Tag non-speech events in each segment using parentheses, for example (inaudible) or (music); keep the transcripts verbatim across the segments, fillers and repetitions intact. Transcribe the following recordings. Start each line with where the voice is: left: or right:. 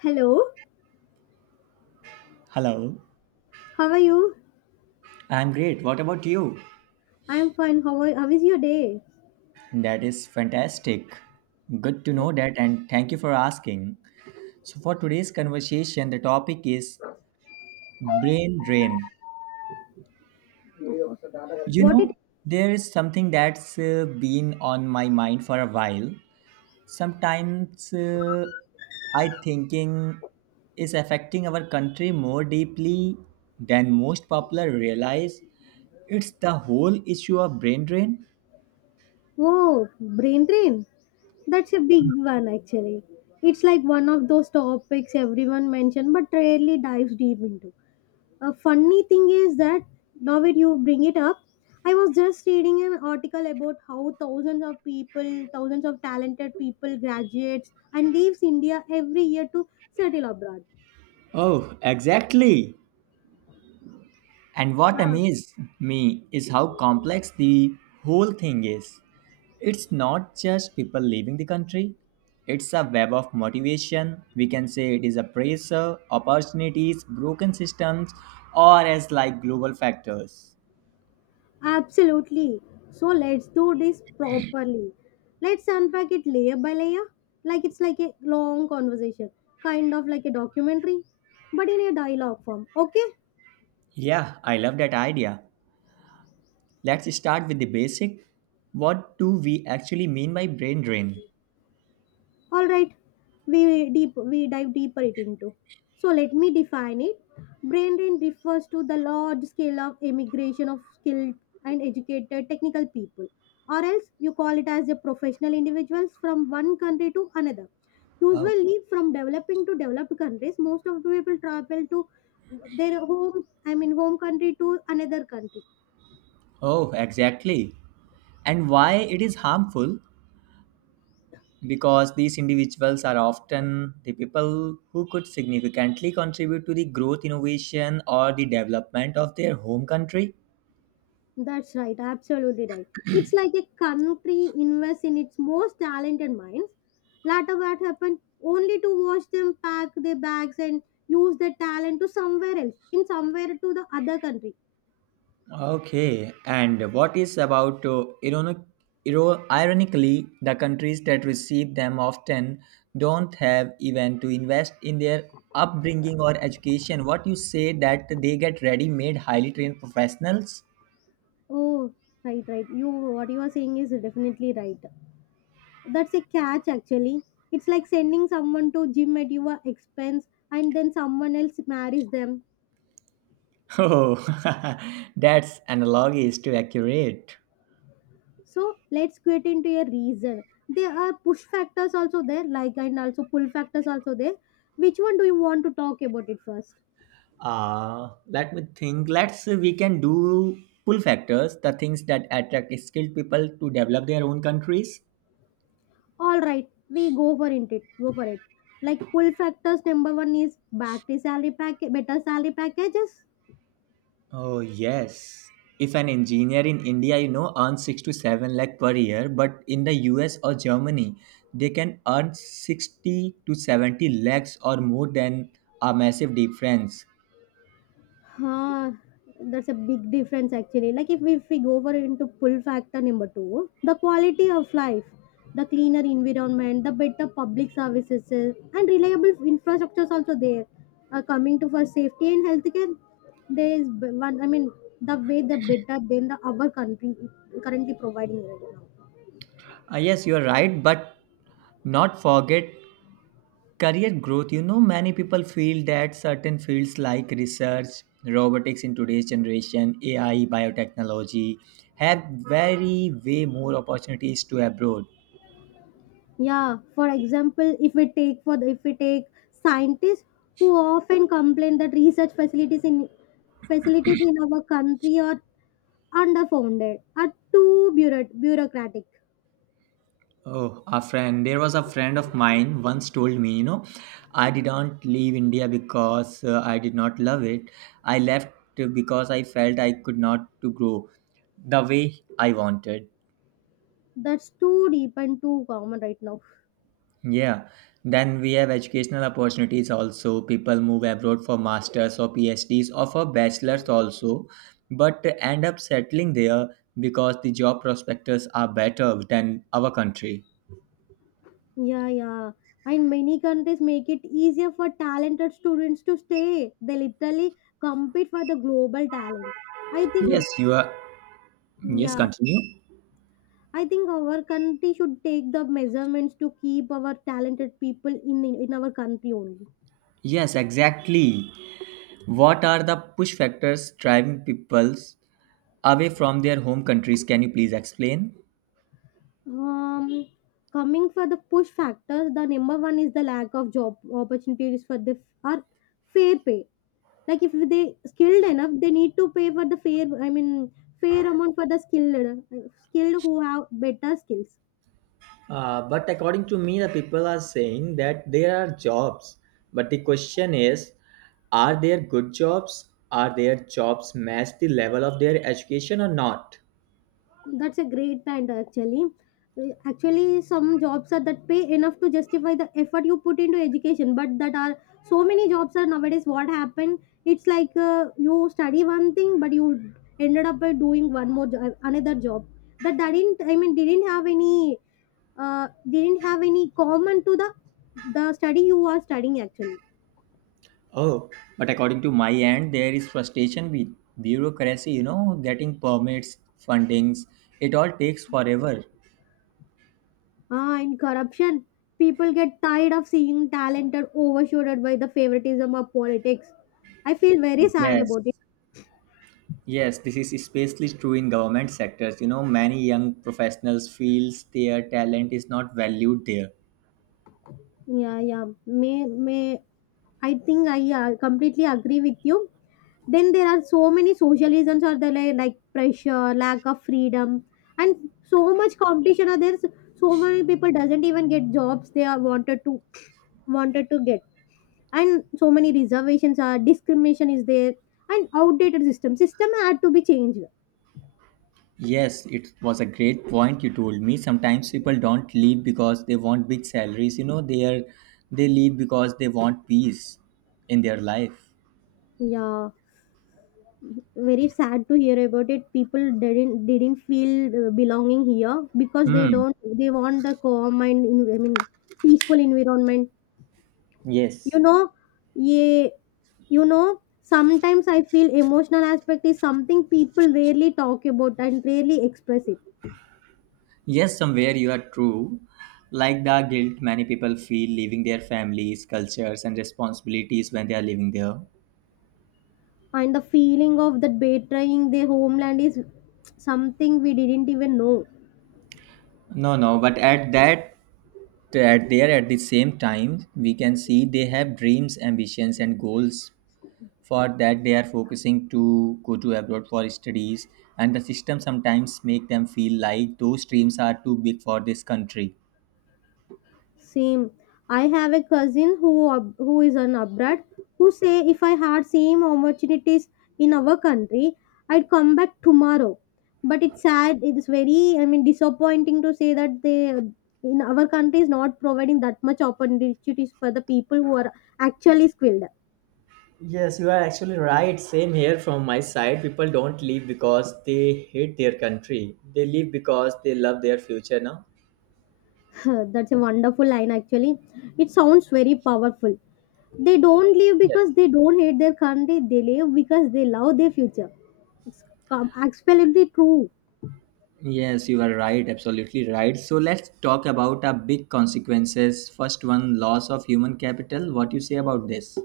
left: Hello,
right: Hello,
left: how are you?
right: I'm great. What about you?
left: I'm fine. How are, how is your day?
right: That is fantastic. Good to know that, and thank you for asking. So, for today's conversation, the topic is brain drain. You
left: What
right: know,
left: it?
right: there is something that's uh, been on my mind for a while. Sometimes uh, I thinking is affecting our country more deeply than most popular realize. It's the whole issue of brain drain.
left: Oh, brain drain. That's a big one actually. It's like one of those topics everyone mentioned but rarely dives deep into. A funny thing is that now that you bring it up, I was just reading an article about how thousands of people, thousands of talented people, graduates, and leaves India every year to settle abroad.
right: Oh, exactly. And what amazed me is how complex the whole thing is. It's not just people leaving the country, it's a web of motivation. We can say it is a pressure, opportunities, broken systems, or as like global factors.
left: Absolutely. So let's do this properly. Let's unpack it layer by layer, like it's like a long conversation, kind of like a documentary, but in a dialogue form. Okay?
right: Yeah, I love that idea. Let's start with the basic. What do we actually mean by brain drain?
left: All right, we deep we dive deeper it into, so let me define it. Brain drain refers to the large scale of immigration of skilled and educated technical people, or else you call it as a professional individuals from one country to another,
right: Oh,
left: usually from developing to developed countries. Most of the people travel to their home I mean home country to another country.
right: oh, exactly. And why it is harmful? Because these individuals are often the people who could significantly contribute to the growth, innovation, or the development of their home country.
left: That's right, absolutely right. It's like a country invests in its most talented minds. Later, what happened? Only to watch them pack their bags and use their talent to somewhere else, in somewhere to the other country.
right: Okay, and what is about uh, ironic, iro- ironically, the countries that receive them often don't have even to invest in their upbringing or education. What you say that they get ready-made, highly trained professionals? (laughs)
left: Oh, right, right. You, what you are saying is definitely right. That's a catch, actually. It's like sending someone to gym at your expense, and then someone else marries them.
right: Oh, (laughs) that's analog is too accurate.
left: So let's get into a reason. There are push factors also there, like and also pull factors also there. Which one do you want to talk about it first?
right: Uh, let me think. Let's say we can do pull factors, the things that attract skilled people to develop their own countries.
left: All right, we go for it. Go for it. Like pull factors number one is battery salary package, better salary packages.
right: Oh yes. If an engineer in India, you know, earns six to seven lakh per year, but in the U S or Germany, they can earn sixty to seventy lakhs or more than a massive difference.
left: Huh, that's a big difference actually. Like if we, if we go over into pull factor number two, the quality of life, the cleaner environment, the better public services, uh, and reliable infrastructures also there. Uh, coming to for safety and healthcare, there is b- one. I mean, the way the better than the our country currently providing right now.
right: Uh, yes, you're right, but not forget career growth, you know, many people feel that certain fields like research, robotics in today's generation, A I, biotechnology have very, way more opportunities to abroad.
left: Yeah, for example if we take for the, if we take scientists who often complain that research facilities in facilities in our country are underfunded, are too bureau- bureaucratic.
right: Oh, a friend. There was a friend of mine once told me, you know, I didn't leave India because uh, I did not love it. I left because I felt I could not to grow the way I wanted.
left: That's too deep and too common right now.
right: Yeah, then we have educational opportunities also. People move abroad for masters or PhDs or for bachelors also, but end up settling there because the job prospects are better than our country.
left: Yeah, yeah. And many countries make it easier for talented students to stay. They literally compete for the global talent, I
right: Yes,
left: think.
right: you are. Yes,
left: Yeah.
right: continue.
left: I think our country should take the measurements to keep our talented people in in our country only.
right: Yes, exactly. What are the push factors driving peoples away from their home countries? Can you please explain?
left: Um, Coming for the push factors, the number one is the lack of job opportunities for the or fair pay. Like if they skilled enough, they need to pay for the fair. I mean, fair amount for the skilled uh, skilled who have better skills.
right: Uh, but according to me, the people are saying that there are jobs. But the question is, are there good jobs? Are their jobs match the level of their education or not?
left: That's a great point, actually. Uh, Actually, some jobs are that pay enough to justify the effort you put into education, but that are so many jobs are nowadays. What happened? It's like, uh, you study one thing, but you ended up by doing one more job, another job that didn't. I mean, didn't have any uh, didn't have any common to the the study you are studying actually.
right: Oh, but according to my end, there is frustration with bureaucracy, you know, getting permits, fundings, it all takes forever.
left: Ah, in corruption, people get tired of seeing talented overshadowed by the favoritism of politics. I feel very sad
right: Yes.
left: about it.
right: Yes, this is especially true in government sectors. You know, many young professionals feels their talent is not valued there.
left: Yeah, yeah. May may I think I uh, completely agree with you. Then there are so many social reasons are there like, like pressure, lack of freedom, and so much competition. Are there so many people doesn't even get jobs they are wanted to wanted to get. And so many reservations are discrimination is there, and outdated system system had to be changed.
right: Yes, it was a great point you told me. Sometimes people don't leave because they want big salaries. You know, they are they leave because they want peace in their life.
left: Yeah, very sad to hear about it. People didn't didn't feel, uh, belonging here because they
right: Hmm.
left: don't they want the calm and in- i mean peaceful environment
right: Yes.
left: you know yeah. You know sometimes I feel emotional aspect is something people rarely talk about and rarely express it,
right: Yes, somewhere you are true. Like the guilt many people feel leaving their families, cultures, and responsibilities when they are living there.
left: and the feeling of that betraying their homeland is something we didn't even know.
right: No, no, but at that, at there, at the same time, we can see they have dreams, ambitions, and goals for that they are focusing to go to abroad for studies, and the system sometimes make them feel like those dreams are too big for this country.
left: Same. I have a cousin who ab- who is an abroad, who say if I had same opportunities in our country, I'd come back tomorrow. But it's sad. It's very, I mean, disappointing to say that they in our country is not providing that much opportunities for the people who are actually skilled.
right: Yes, you are actually right. Same here from my side. People don't leave because they hate their country. They leave because they love their future now.
left: (laughs) That's a wonderful line actually. It sounds very powerful. They don't leave
right: Yes.
left: because they don't hate their country. They leave because they love their future. It's com- absolutely true.
right: Yes, you are right, absolutely right. So let's talk about our big consequences. First one, loss of human capital. What you say about this?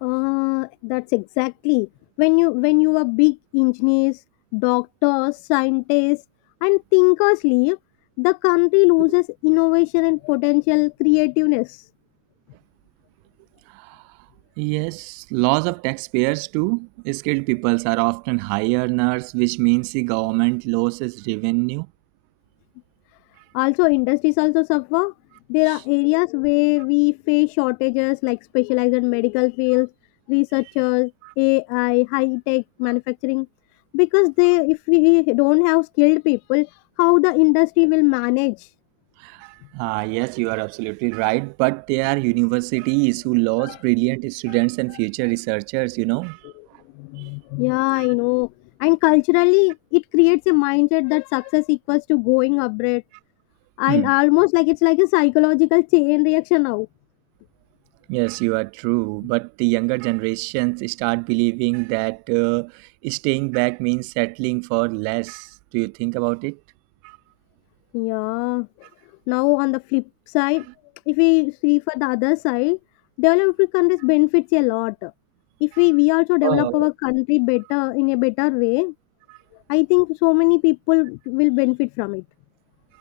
left: Uh, that's exactly, when you when you are big engineers, doctors, scientists, and thinkers leave, the country loses innovation and potential creativeness.
right: Yes, loss of taxpayers too. Skilled peoples are often high earners, which means the government loses revenue.
left: Also, industries also suffer. There are areas where we face shortages like specialized medical fields, researchers, A I, high tech manufacturing, because they if we don't have skilled people, how the industry will manage?
right: Ah, yes, you are absolutely right. But there are universities who lose brilliant students and future researchers, you know.
left: Yeah, I know. And culturally, it creates a mindset that success equals to going upgrade, and
right: Hmm.
left: almost like it's like a psychological chain reaction now.
right: Yes, you are true. But the younger generations start believing that uh, staying back means settling for less. Do you think about it?
left: Yeah. Now on the flip side, if we see for the other side, developed countries benefits a lot. If we, we also
right: Uh,
left: develop our country better in a better way, I think so many people will benefit from it.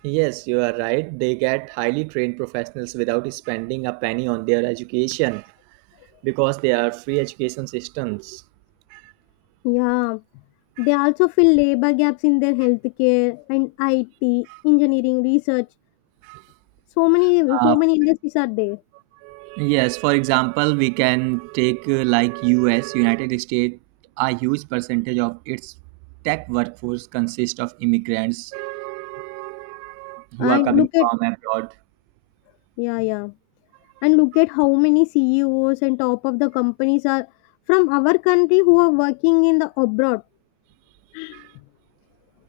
right: Yes, you are right. They get highly trained professionals without spending a penny on their education because they are free education systems.
left: Yeah. They also fill labor gaps in their healthcare and I T, engineering, research. So many,
right: Uh,
left: so many industries are there.
right: yes, for example, we can take uh, like U S, United States, a huge percentage of its tech workforce consists of immigrants who are
left: And
right: coming
left: look at,
right: from abroad.
left: yeah, yeah. And look at how many C E Os and top of the companies are from our country who are working in the abroad.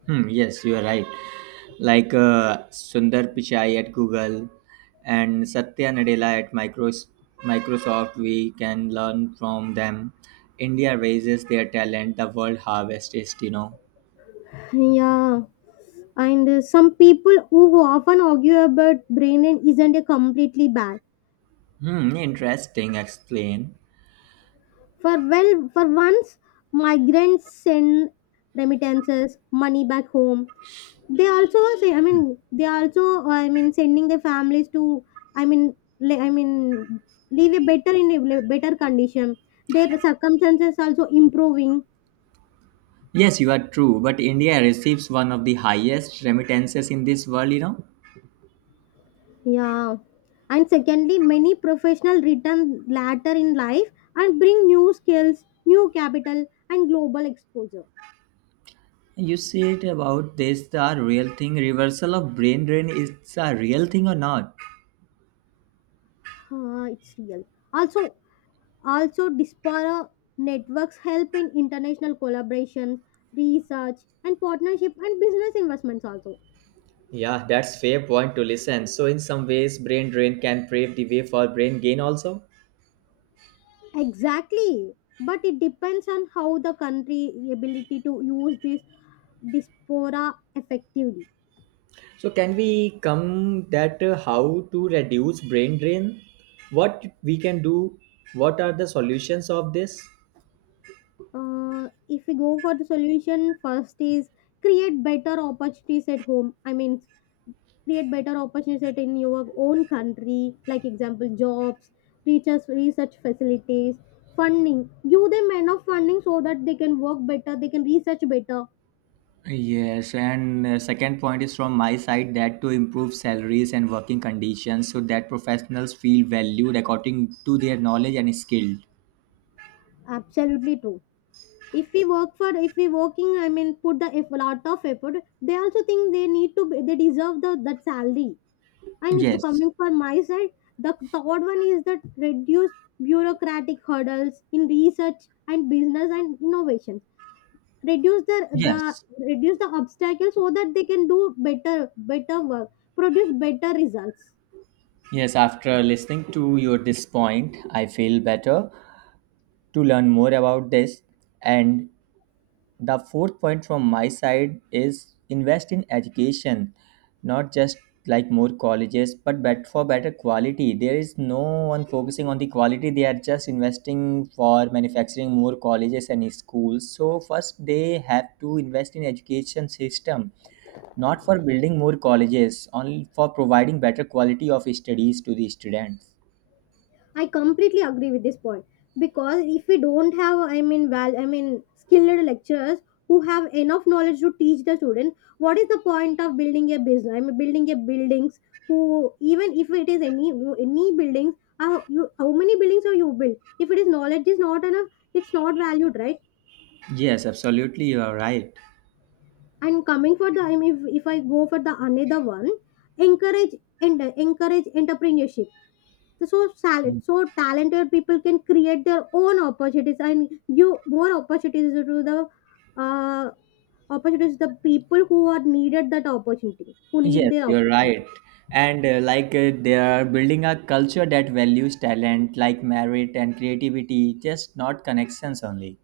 right: Hmm, yes, you are right. Like uh, Sundar Pichai at Google and Satya Nadella at Micros- Microsoft, we can learn from them. India raises their talent, the world harvest is, you know.
left: Yeah. And uh, some people who, who often argue about brain drain isn't a completely bad.
right: Hmm, interesting, explain.
left: For Well, for once, migrants send remittances, money back home. They also say, I mean, they also, I mean, sending their families to, I mean, le- I mean, live a better in a better condition. Their circumstances also improving.
right: Yes, you are true, but India receives one of the highest remittances in this world, you know.
left: Yeah. And secondly, many professional return later in life and bring new skills, new capital, and global exposure.
right: You said about this, the real thing, reversal of brain drain, is a real thing or not?
left: Huh, it's real. Also, Also, diaspora networks help in international collaboration, research, and partnership and business investments also.
right: Yeah, that's fair point to listen. So in some ways, brain drain can pave the way for brain gain also.
left: Exactly. But it depends on how the country ability to use this diaspora effectively.
right: So can we come that uh, how to reduce brain drain? What we can do? What are the solutions of this?
left: Uh, if we go for the solution, first is create better opportunities at home. I mean, create better opportunities in your own country, like example jobs, teachers, research facilities, funding. Give them enough funding so that they can work better, they can research better.
right: Yes, and uh, second point is from my side that to improve salaries and working conditions so that professionals feel valued according to their knowledge and skill.
left: Absolutely true. If we work for if we working, I mean, put the eff- lot of effort, they also think they need to be- they deserve the that salary. And if
right: Yes,
left: coming from my side, the third one is that reduce bureaucratic hurdles in research and business and innovation. Reduce the, the
right: yes,
left: reduce the obstacles so that they can do better better work, produce better results.
right: yes. After listening to your this point, I feel better to learn more about this. And the fourth point from my side is invest in education, not just like more colleges, but bet for better quality. There is no one focusing on the quality. They are just investing for manufacturing more colleges and schools. So first they have to invest in education system, not for building more colleges, only for providing better quality of studies to the students.
left: I completely agree with this point, because if we don't have, I mean, val i mean skilled lecturers who have enough knowledge to teach the students, what is the point of building a business, I mean, building a buildings? Who, even if it is any any buildings, how you how many buildings are you build? If it is knowledge is not enough, it's not valued, right?
right: Yes, absolutely, you are right.
left: And coming for the, I mean, if, if I go for the another one, encourage and encourage entrepreneurship, so salad so talented people can create their own opportunities and give more opportunities to the, uh, opportunities the people who are needed that opportunity, who need
right: Yes,
left: their
right: you're right.
left: opportunity.
right: And uh, like uh, they are building a culture that values talent, like merit and creativity, just not connections only.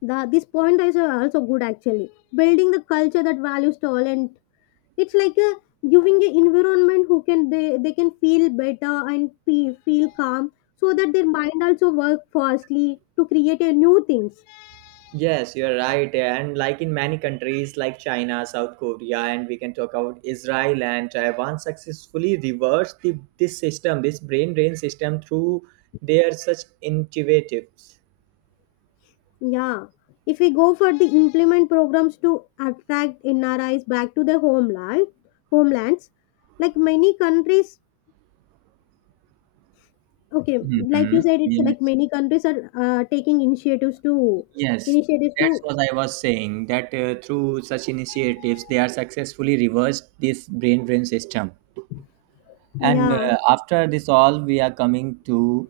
left: The this point is also good actually, building the culture that values talent. It's like a giving a environment who can they they can feel better and feel, feel calm, so that their mind also work fastly to create a new things.
right: Yes, you're right. And like in many countries like China, South Korea, and we can talk about Israel and Taiwan successfully reversed the, this system, this brain drain system through their such intuitives.
left: Yeah, if we go for the implement programs to attract N R Is back to their homeland homelands, like many countries. Okay. Like you
right: Mm-hmm.
left: said, it's like
right: Yes.
left: many countries are, uh, taking initiatives to
right: Yes,
left: initiatives to.
right: that's what I was saying, that uh, through such initiatives, they are successfully reversed this brain drain system. And
left: Yeah.
right: uh, after this all, we are coming to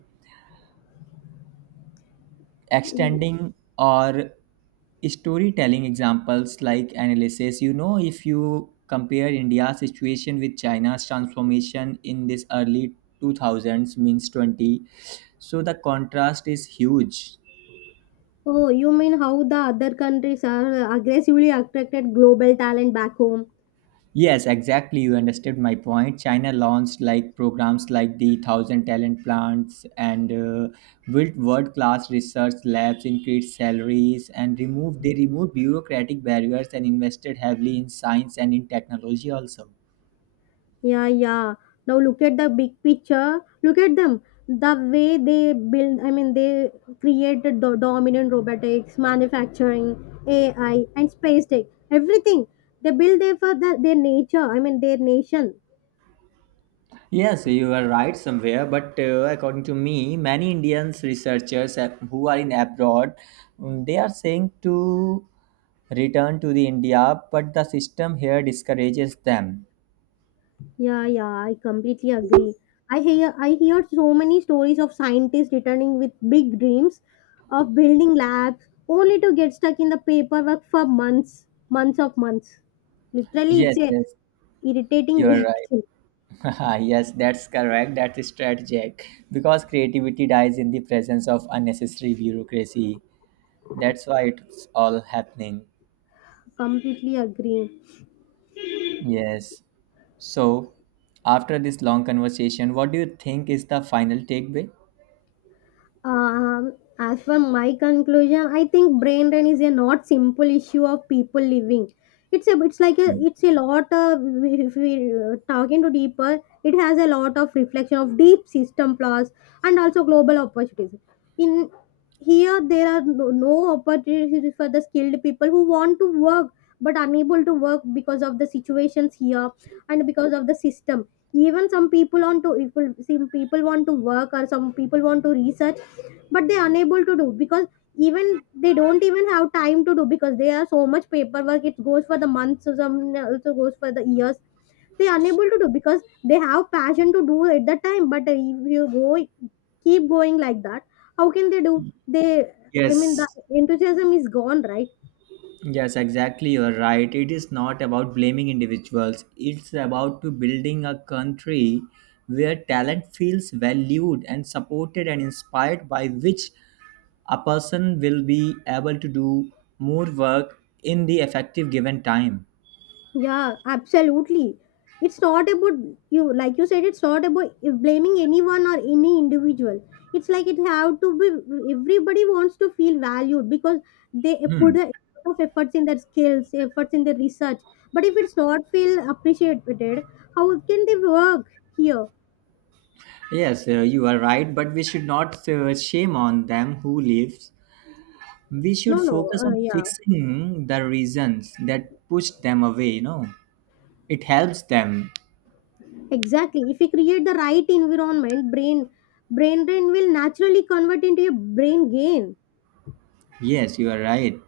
right: extending or storytelling examples like analysis. You know, if you compare India's situation with China's transformation in this early two thousands, means twenty, so the contrast is huge.
left: Oh, you mean how the other countries are aggressively attracted global talent back home?
right: Yes, exactly. You understood my point. China launched like programs like the Thousand Talent Plants and uh, built world-class research labs, increased salaries, and removed they removed bureaucratic barriers and invested heavily in science and in technology also.
left: Yeah, yeah. Now look at the big picture. Look at them. The way they build, I mean, they created the dominant robotics, manufacturing, A I, and space tech. Everything they build there for the, their nature. I mean, their nation.
right: Yes, you are right somewhere, but uh, according to me, many Indians researchers uh, who are in abroad, mm, they are saying to return to the India, but the system here discourages them.
left: Yeah, yeah, I completely agree. I hear I hear so many stories of scientists returning with big dreams of building labs, only to get stuck in the paperwork for months, months of months. Literally,
right: Yes,
left: it's a
right: yes.
left: irritating
right: You're
left: way.
right: right. (laughs) Yes, that's correct. That's strategic because creativity dies in the presence of unnecessary bureaucracy. That's why it's all happening.
left: (laughs) Completely agree.
right: Yes. So, after this long conversation, what do you think is the final takeaway?
left: Um, as for my conclusion, I think brain drain is a not simple issue of people living. It's a it's like a
right: Mm.
left: It's a lot of, if we, uh, talking to deeper, it has a lot of reflection of deep system flaws and also global opportunities. In here, there are no, no opportunities for the skilled people who want to work but unable to work because of the situations here and because of the system. Even some people want to, if some people want to work, or some people want to research, but they're unable to do, because even they don't even have time to do, because they are so much paperwork, it goes for the months, some also goes for the years. They are unable to do because they have passion to do at that time, but if you go keep going like that, how can they do, they, I mean, the
right: Yes,
left: enthusiasm is gone, right?
right: yes, exactly. You're right. It is not about blaming individuals. It's about to building a country where talent feels valued and supported and inspired, by which a person will be able to do more work in the effective given time.
left: Yeah, absolutely. It's not about you, like you said, it's not about blaming anyone or any individual. It's like it have to be. Everybody wants to feel valued, because they
right: Hmm.
left: put a lot of efforts in their skills, efforts in their research. But if it's not feel appreciated, how can they work here?
right: Yes, uh, you are right, but we should not uh, shame on them who leaves. We should
left: No, no,
right: focus
left: uh,
right: on
left: yeah,
right: fixing the reasons that push them away, you know. It helps them.
left: exactly. If we create the right environment, brain, brain drain will naturally convert into a brain gain.
right: Yes, you are right.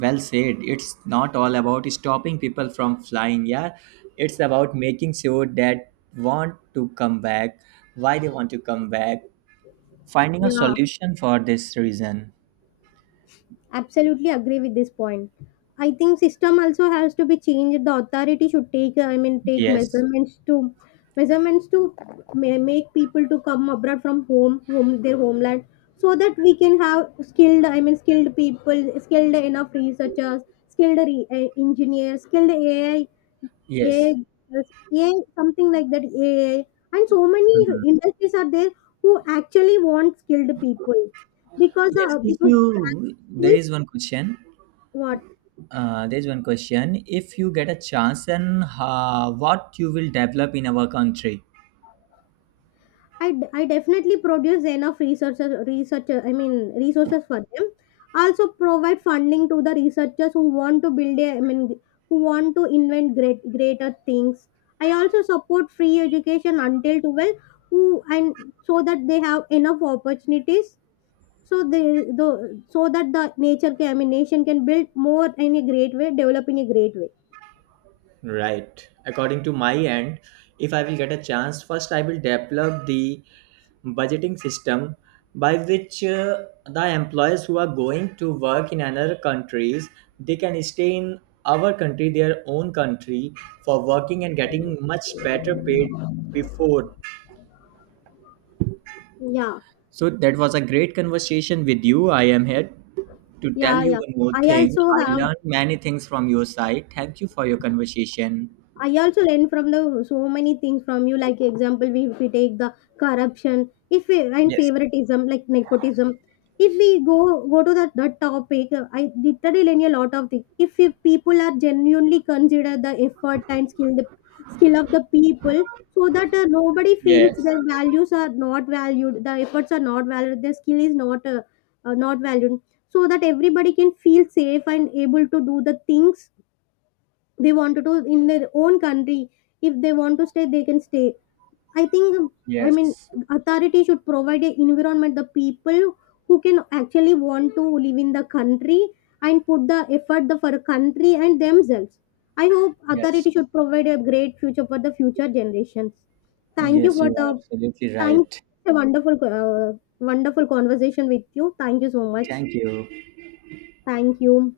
right: Well said. It's not all about stopping people from flying, yeah. It's about making sure that want to come back, why they want to come back, finding a
left: Yeah.
right: solution for this reason.
left: Absolutely agree with this point. I think system also has to be changed. The authority should take, I mean, take
right: Yes.
left: measurements to measurements to ma- make people to come abroad from home home their homeland, so that we can have skilled, I mean, skilled people, skilled enough researchers, skilled re- eh, engineers, skilled ai ai
right: Yes.
left: A I, something like that A I, and so many
right: Mhm.
left: industries are there who actually want skilled people, because
right: Yes.
left: uh,
right: If
left: because
right: you there is one question.
left: what?
right: Uh, there is one question. If you get a chance, and uh, what you will develop in our country?
left: I, d- I definitely produce enough researchers researchers, I mean, resources for them, also provide funding to the researchers who want to build a I mean who want to invent great greater things. I also support free education until twelve, who, and so that they have enough opportunities, so they, the so that the nature can, I mean, nation can build more in a great way, develop in a great way.
right: Right. According to my end, if I will get a chance, first I will develop the budgeting system by which uh, the employees who are going to work in another countries, they can stay in our country, their own country, for working and getting much better paid before.
left: Yeah,
right: So that was a great conversation with you. I am here to tell
left: yeah,
right: you
left: yeah.
right: one more
left: i
right: thing.
left: also
right: I
left: have
right: learned many things from your side. Thank you for your conversation.
left: I also learn from the so many things from you. Like example, we if we take the corruption, if we and
right: Yes,
left: favoritism, like nepotism. If we go go to that, that topic, uh, I literally learn a lot of things. If you, people are genuinely consider the effort and skill the skill of the people, so that uh, nobody feels
right: yes,
left: their values are not valued, the efforts are not valued, their skill is not uh, uh, not valued, so that everybody can feel safe and able to do the things they want to do in their own country. If they want to stay, they can stay, I think. I mean,
right: yes.
left: authority should provide a environment the people who can actually want to live in the country and put the effort the, for the country and themselves. I hope
right: Yes.
left: authority should provide a great future for the future generations. thank you
right: Yes,
left: for
right: you
left: the
right: are absolutely
left: thank
right: right.
left: a wonderful, uh, wonderful conversation with you. Thank you so much.
right: Thank you.
left: Thank you.